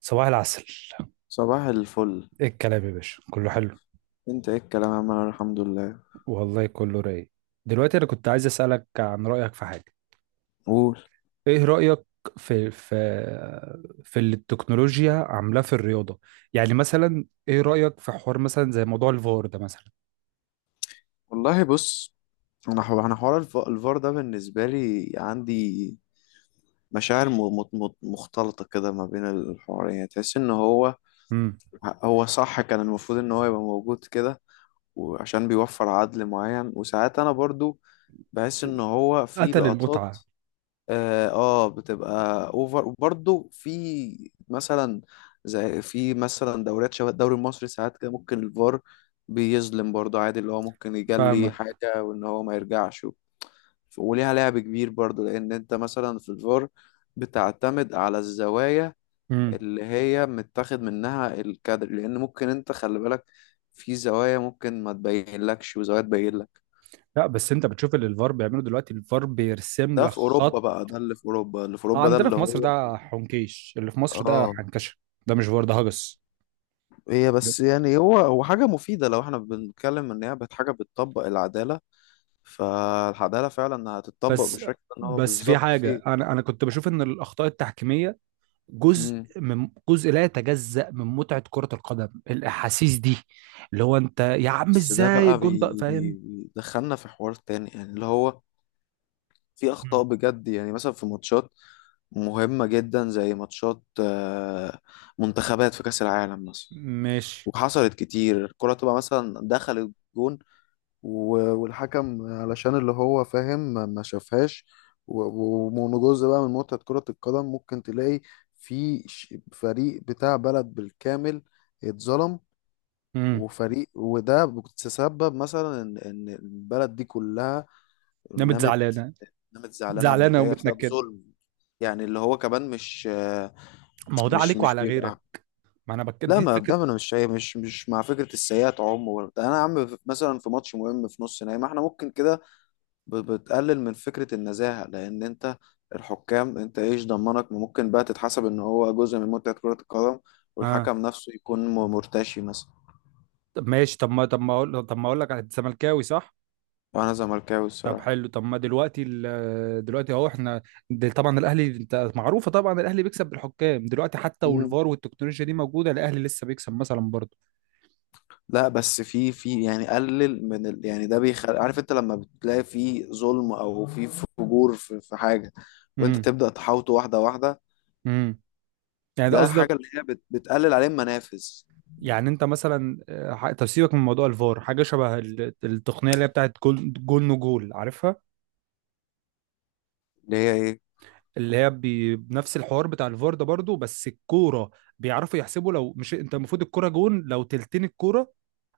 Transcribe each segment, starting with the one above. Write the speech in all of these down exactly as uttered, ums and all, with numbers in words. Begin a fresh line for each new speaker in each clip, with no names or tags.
صباح العسل.
صباح الفل.
ايه الكلام يا باشا؟ كله حلو.
انت ايه الكلام يا عم، انا الحمد لله.
والله كله رايق. دلوقتي انا كنت عايز اسالك عن رايك في حاجه.
قول.
ايه رايك في في في اللي التكنولوجيا عاملاه في الرياضه؟ يعني مثلا ايه رايك في حوار مثلا زي موضوع الفار ده مثلا.
والله بص، انا حو... انا حوار الف... الفار ده بالنسبه لي عندي مشاعر م... م... م- مختلطه كده ما بين الحوارين. يعني تحس ان هو
امم.
هو صح كان المفروض ان هو يبقى موجود كده، وعشان بيوفر عدل معين، وساعات انا برضو بحس ان هو في
قتل
لقطات.
المتعه.
اه آه، بتبقى اوفر، وبرضه في مثلا، زي في مثلا دوريات شبه الدوري المصري ساعات كده ممكن الفار بيظلم برضه. عادي اللي هو ممكن يجلي
فاهمك.
حاجة وان هو ما يرجعش. و- وليها لعب كبير برضه، لان انت مثلا في الفار بتعتمد على الزوايا
امم.
اللي هي متاخد منها الكادر، لان ممكن انت خلي بالك في زوايا ممكن ما تبين لكش وزوايا تبين لك.
لا بس انت بتشوف اللي الفار بيعمله دلوقتي. الفار بيرسم
ده
لك
في اوروبا
خط.
بقى. ده اللي في اوروبا اللي في اوروبا ده
عندنا
اللي
في مصر
هو.
ده حنكيش. اللي في مصر ده
اه.
حنكشه. ده مش فار، ده هجس.
هي بس يعني هو هو حاجة مفيدة، لو احنا بنتكلم ان هي بت- حاجة بتطبق العدالة، فالعدالة فعلا هتطبق
بس
بالشكل ان هو
بس في
بالظبط
حاجة،
فيه.
أنا أنا كنت بشوف إن الأخطاء التحكيمية جزء،
مم.
من جزء لا يتجزأ من متعة كرة القدم. الأحاسيس دي، اللي هو أنت يا عم
بس ده
إزاي
بقى
الجون ده؟
بي بي
فاهم.
بيدخلنا في حوار تاني، يعني اللي هو في
مم.
أخطاء بجد، يعني مثلا في ماتشات مهمة جدا، زي ماتشات آه، منتخبات في كأس العالم مثلا،
ماشي.
وحصلت كتير الكرة تبقى مثلا دخلت جون، و- والحكم علشان اللي هو فاهم ما ما شافهاش. و- و- ومن جزء بقى من متعة كرة القدم ممكن تلاقي في ش- فريق بتاع بلد بالكامل اتظلم،
امم.
وفريق، وده بتسبب مثلا ان إن البلد دي كلها
نمت
نامت
زعلانة.
نامت زعلانه
زعلانة
ومتضايقه بسبب
ومتنكدة.
ظلم. يعني اللي هو كمان مش،
ما هو ده
مش
عليك
مش
وعلى غيرك.
بيبقى.
ما أنا بك،
لا،
دي
ما
فكرة.
ده انا مش شايف- مش مش مع فكره السيئات عموما. ده انا يا عم مثلا في ماتش مهم في نص نهائي، ما احنا ممكن كده ب- بتقلل من فكرة النزاهة. لأن أنت الحكام، أنت إيش ضمنك ما ممكن بقى تتحسب إن هو جزء من متعة كرة القدم،
آه.
والحكم نفسه يكون م- مرتشي مثلا.
طب ماشي. طب ما طب ما أقول طب ما أقول لك، أنت زملكاوي صح؟
أنا زملكاوي
طب
الصراحة.
حلو. طب ما دلوقتي ال- دلوقتي اهو احنا، ده طبعا الاهلي، انت معروفه طبعا الاهلي بيكسب بالحكام دلوقتي، حتى
مم.
والفار والتكنولوجيا دي موجوده الاهلي لسه بيكسب مثلا برضه.
لا بس في في يعني قلل من ال، يعني ده بيخلي عارف أنت لما بتلاقي في ظلم أو في فجور في, في حاجة، وأنت
امم.
تبدأ تحاوطه واحدة واحدة.
امم. يعني ده
ده
قصدك؟
حاجة اللي هي بت بتقلل عليه المنافذ.
يعني انت مثلا، آه، ح- طب سيبك من موضوع الفار، حاجه شبه ال- التقنيه اللي هي بتاعت جول، جول نو جول، عارفها.
اللي هي إيه؟
اللي هي بي- بنفس الحوار بتاع الفار ده برضه، بس الكوره بيعرفوا يحسبوا. لو مش انت المفروض الكوره جون لو تلتين الكوره،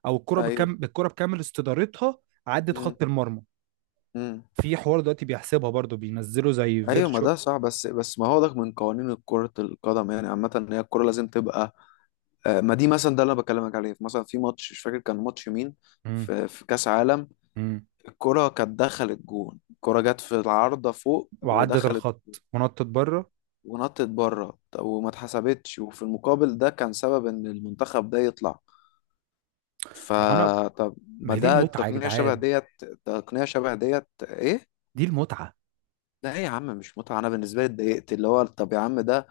او الكوره
أيوه.
بكم، بالكوره بكامل استدارتها عدت
مم.
خط المرمى.
مم.
في حوار دلوقتي بيحسبها برضه، بينزله زي
ايوه، ما
فيرتشوال.
ده صح، بس بس ما هو ده من قوانين كرة القدم يعني عامة، ان هي الكرة لازم تبقى آه، ما دي مثلا ده اللي انا بكلمك عليه. مثلا في ماتش مش فاكر كان ماتش مين،
امم.
في في كأس عالم،
امم.
الكرة كانت دخلت جون. الكرة جت في العارضة فوق
وعدت
ودخلت
الخط ونطت بره.
ونطت بره وما اتحسبتش، وفي المقابل ده كان سبب ان المنتخب ده يطلع.
ما انا،
فطب،
ما
ما
هي دي
ده
المتعه يا
التقنية شبه
جدعان.
ديت. تقنية شبه ديت ايه؟
دي المتعه.
ده ايه يا عم؟ مش متعة، انا بالنسبة لي اتضايقت. اللي هو طب يا عم، ده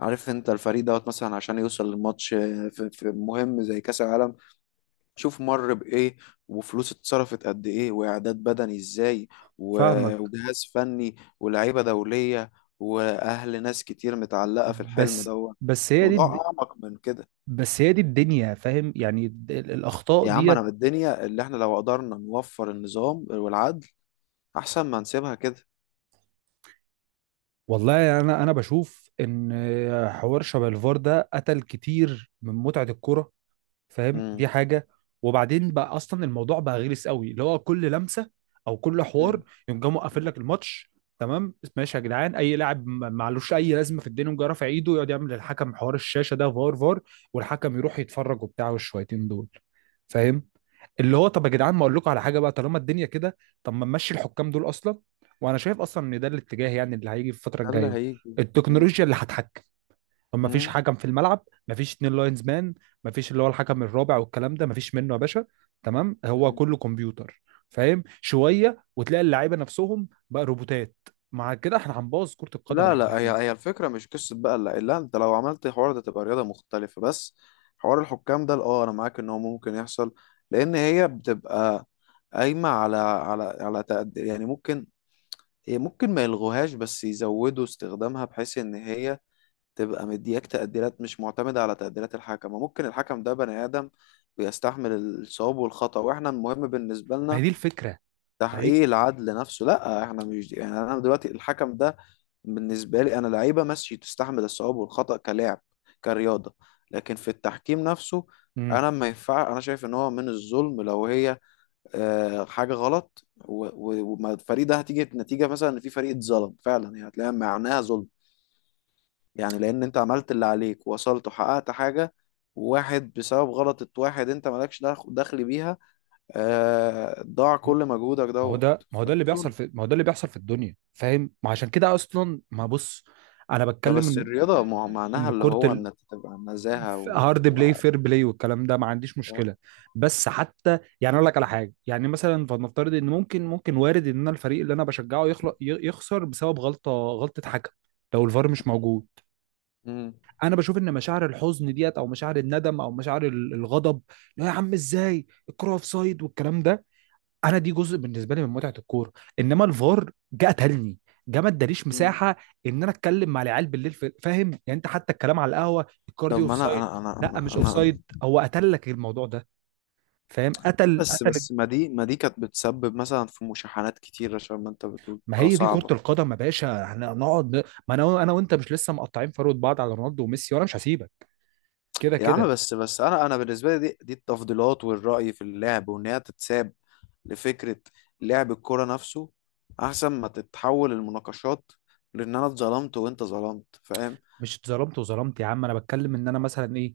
عارف انت الفريق دوت مثلا عشان يوصل للماتش آه، في في مهم زي كأس العالم شوف مر بإيه، وفلوس اتصرفت قد إيه، وإعداد بدني إزاي، و-
فاهمك.
وجهاز فني ولاعيبة دولية وأهل، ناس كتير متعلقة في الحلم
بس
دوت.
بس هي دي
موضوع
الد-
أعمق من كده.
بس هي دي الدنيا، فاهم؟ يعني ال- ال- الاخطاء
يا عم،
ديت.
أنا بالدنيا اللي إحنا لو قدرنا نوفر النظام والعدل، أحسن ما نسيبها كده.
والله انا انا بشوف ان حوار شبه الفار ده قتل كتير من متعه الكوره، فاهم؟
مم.
دي حاجه. وبعدين بقى اصلا الموضوع بقى غلس قوي، اللي هو كل لمسه او كل حوار
مم.
يقوم جاي مقفل لك الماتش. تمام ماشي يا جدعان، اي لاعب ما- معلوش اي لازمه في الدنيا يقوم جاي رافع ايده، يقعد يعمل للحكم حوار الشاشه، ده فار فار، والحكم يروح يتفرج وبتاع، والشويتين دول. فاهم؟ اللي هو طب يا جدعان، ما اقول لكم على حاجه بقى، طالما الدنيا كده، طب ما نمشي الحكام دول اصلا. وانا شايف اصلا ان ده الاتجاه، يعني اللي هيجي في الفتره
ده اللي
الجايه.
هيجي. مم.
التكنولوجيا اللي هتحكم. ما فيش
مم.
حكم في الملعب، ما فيش اتنين لاينز مان، ما فيش اللي هو الحكم الرابع والكلام ده، ما فيش منه يا باشا. تمام، هو كله كمبيوتر. فاهم؟ شويه وتلاقي اللعيبه نفسهم بقى روبوتات. مع كده احنا هنبوظ كره القدم
لا
يا
لا، هي
جدعان.
هي الفكرة مش قصة بقى. لا لا، انت لو عملت حوار ده تبقى رياضة مختلفة. بس حوار الحكام ده اه، انا معاك ان هو ممكن يحصل، لان هي بتبقى قايمة على على على تقد... يعني ممكن، هي ممكن ما يلغوهاش، بس يزودوا استخدامها، بحيث ان هي تبقى مدياك تقديرات مش معتمدة على تقديرات الحكم. وممكن الحكم ده بني آدم بيستحمل الصواب والخطأ، واحنا المهم بالنسبة
ما هي
لنا
دي الفكره. ما هي،
تحقيق العدل نفسه. لا احنا مش، يعني انا دلوقتي الحكم ده بالنسبه لي انا لعيبه ماشي تستحمل الصواب والخطا كلاعب كرياضه، لكن في التحكيم نفسه
مم.
انا ما ينفع. انا شايف ان هو من الظلم لو هي آه، حاجه غلط و- و- وما الفريق ده هتيجي نتيجه مثلا ان في فريق اتظلم فعلا، يعني هتلاقيها معناها ظلم، يعني لان انت عملت اللي عليك ووصلت وحققت حاجه، واحد بسبب غلطة واحد انت مالكش دخ- دخل بيها، آه، ضاع كل مجهودك
ما هو
دوت،
ده ما هو ده
فده
اللي
ظلم.
بيحصل في ما هو ده اللي بيحصل في الدنيا، فاهم؟ ما عشان كده اصلا، ما بص، انا
ده
بتكلم
بس
ان،
الرياضة مع- معناها
ان
اللي
كره
هو
ال...
إن أنت تبقى نزاهة و...
هارد
و...
بلاي، فير بلاي والكلام ده، ما عنديش
فاهم؟
مشكله. بس حتى يعني اقول لك على حاجه، يعني مثلا فلنفترض ان، ممكن ممكن وارد ان انا الفريق اللي انا بشجعه يخلق ي- يخسر بسبب غلطه غلطه حكم، لو الفار مش موجود.
مم.
انا بشوف ان مشاعر الحزن ديت، او مشاعر الندم، او مشاعر ال- الغضب، لا يا عم ازاي الكره اوف سايد والكلام ده، انا دي جزء بالنسبه لي من متعه الكوره. انما الفار جه قتلني، جه ما اداليش
مم.
مساحه ان انا اتكلم مع العيال بالليل في- فاهم يعني. انت حتى الكلام على القهوه، الكار دي
طب
اوف
ما أنا،
سايد،
أنا أنا
لا
أنا,
مش اوف
أنا...
سايد، هو قتل لك الموضوع ده. فاهم؟ قتل
بس
قتل.
بس ما دي ما دي كانت بتسبب مثلا في مشاحنات كتير، عشان ما أنت بتقول
ما
كا-
هي دي كره
صعبة.
القدم يا باشا، احنا نقعد ن- ما انا انا وانت مش لسه مقطعين فروه بعض على رونالدو وميسي، وانا مش هسيبك كده
يا عم،
كده.
بس بس أنا أنا بالنسبة لي دي دي التفضيلات والرأي في اللعب، وإن هي تتساب لفكرة لعب الكورة نفسه، أحسن ما تتحول المناقشات لأن أنا اتظلمت وأنت ظلمت، فاهم؟
مش اتظلمت وظلمت يا عم، انا بتكلم ان انا مثلا ايه،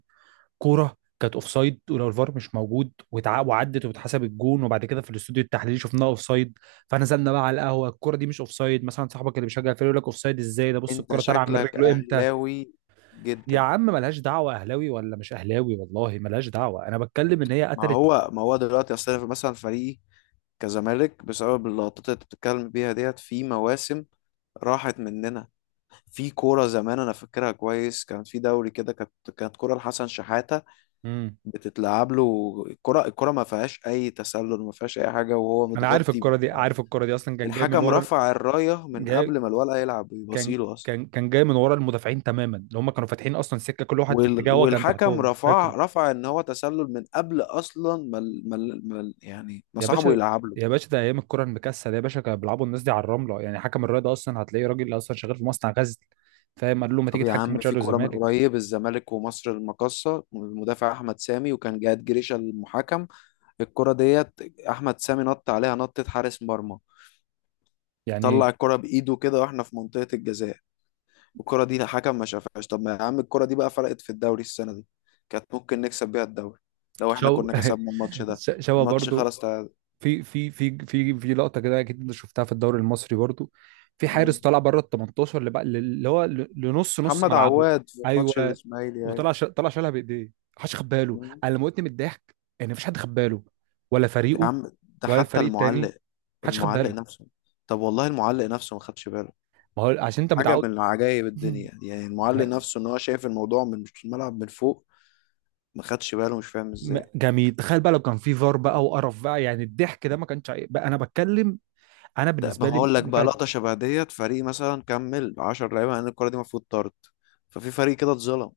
كوره كانت اوفسايد، ولو الفار مش موجود وتع- وعدت واتحسب الجون، وبعد كده في الاستوديو التحليلي شفناها اوفسايد. فنزلنا بقى على القهوه، الكوره دي مش اوفسايد مثلا، صاحبك اللي بيشجع الفريق يقول لك اوفسايد ازاي؟ ده بص
أنت
الكوره طالعه من
شكلك
رجله امتى.
أهلاوي
يا
جدا.
عم ملهاش دعوه اهلاوي ولا مش اهلاوي، والله ملهاش دعوه، انا بتكلم ان هي
ما
قتلت.
هو ما هو دلوقتي اصل، أنا مثلا فريقي كزمالك، بسبب اللقطات اللي انت بتتكلم بيها ديت، في مواسم راحت مننا. في كورة زمان انا فاكرها كويس، كان في دوري كده، كانت كانت كورة لحسن شحاتة
امم.
بتتلعب له الكرة، الكرة ما فيهاش اي تسلل، ما فيهاش اي حاجة وهو
انا عارف
متغطي،
الكوره دي. عارف الكوره دي اصلا، كان جاي من
الحكم
ورا ال-
رفع الراية من
جاي
قبل ما الولد يلعب
كان
يبصيله اصلا.
كان كان جاي من ورا المدافعين تماما، اللي هم كانوا فاتحين اصلا سكه، كل واحد في
وال-
اتجاهه كان
والحكم
تحتهم، فاكر؟
رفع رفع ان هو تسلل من قبل اصلا ما ال- ما ال- ما ال- يعني ما
يا
صاحبه
باشا
يلعب له.
يا باشا، ده ايام الكرة المكسل يا باشا، كانوا بيلعبوا الناس دي على الرملة، يعني حكم الرياضة اصلا هتلاقيه راجل اصلا شغال في مصنع غزل، فاهم؟ قال له ما تيجي
طب يا
تحكم
عم،
ماتش
في
الاهلي
كورة من
والزمالك.
قريب الزمالك ومصر المقاصة، المدافع أحمد سامي، وكان جهاد جريشة المحكم، الكرة ديت أحمد سامي نط عليها نطة حارس مرمى،
يعني
طلع الكرة بإيده كده وإحنا في منطقة الجزاء، والكرة دي الحكم ما شافهاش. طب ما يا عم الكرة دي بقى فرقت في الدوري السنة دي، كانت ممكن نكسب بيها الدوري لو إحنا
شو
كنا كسبنا الماتش ده.
ش- شوا
الماتش
برضو.
خلاص تعادل.
في في في في في لقطة كده اكيد انت شفتها في الدوري المصري برضو. في حارس
مم.
طلع بره ال الثمنتاشر، اللي بقى اللي هو ل- لنص نص
محمد
ملعبه.
عواد في ماتش
ايوه.
الإسماعيلي أهي.
وطلع ش... طلع شالها بايديه. محدش خد باله.
مم.
انا لما قلت من الضحك، ان مفيش حد خد باله، ولا
يا
فريقه،
عم ده
ولا
حتى
الفريق التاني،
المعلق،
محدش خد
المعلق
باله.
نفسه، طب والله المعلق نفسه ما خدش باله.
ما هو عشان انت
حاجة
متعود.
من عجائب
مم.
الدنيا دي. يعني المعلق نفسه ان هو شايف الموضوع من، مش الملعب، من فوق ما خدش باله، مش فاهم
م-
ازاي.
جميل. تخيل بقى لو كان في فار بقى، وقرف بقى، يعني الضحك ده ما كانش هي- بقى. انا بتكلم، انا
ده ما
بالنسبه لي
هقول لك بقى
متعه.
لقطة شبه ديت، فريق مثلا كمل عشرة لعيبة لان الكرة دي المفروض طرد، ففي فريق كده اتظلم.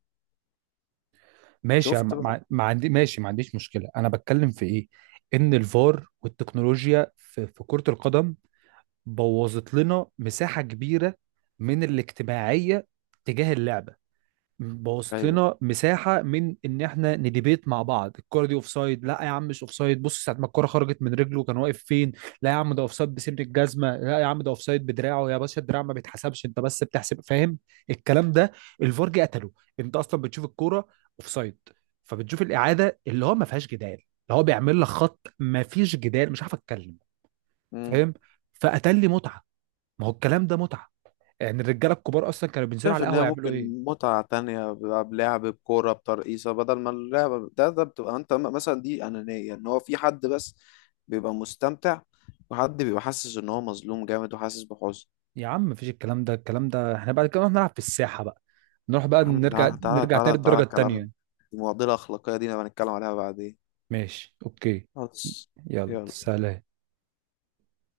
ماشي. أنا
شفت بقى؟
ما ما عندي، ماشي ما عنديش مشكله، انا بتكلم في ايه؟ ان الفار والتكنولوجيا في, في كره القدم بوظت لنا مساحه كبيره من الاجتماعيه تجاه اللعبه. بوظت
ايوه.
لنا مساحه من ان احنا نديبيت مع بعض. الكوره دي اوف سايد، لا يا عم مش اوف سايد، بص ساعه ما الكوره خرجت من رجله كان واقف فين، لا يا عم ده اوف سايد بسن الجزمه، لا يا عم ده اوف سايد بدراعه، يا باشا الدراع ما بيتحسبش، انت بس بتحسب، فاهم الكلام ده؟ الفار جه قتله. انت اصلا بتشوف الكوره اوف سايد، فبتشوف الاعاده اللي هو ما فيهاش جدال، اللي هو بيعمل لك خط ما فيش جدال، مش عارف اتكلم،
امم.
فاهم؟ فقتل لي متعه. ما هو الكلام ده متعه، يعني الرجاله الكبار اصلا كانوا بينزلوا
شايف
على
ان هي
القهوه يعملوا
ممكن
ايه؟
متعة تانية بقى بلعب بكورة بترقيصة، بدل ما اللعبة ده ده بتبقى انت م- مثلا دي أنانية، ان هو في حد بس بيبقى مستمتع، وحد بيبقى حاسس ان هو مظلوم جامد وحاسس بحزن.
يا عم مفيش الكلام ده، الكلام ده احنا بعد كده نروح نلعب في الساحة بقى، نروح بقى
يا عم،
نرجع،
تعالى تعالى
نرجع
تعالى
تاني
تعالى
الدرجة
الكلام،
التانية.
المعضلة الأخلاقية دي نبقى نتكلم عليها بعدين.
ماشي اوكي.
خلاص.
يلا
يلا.
سلام.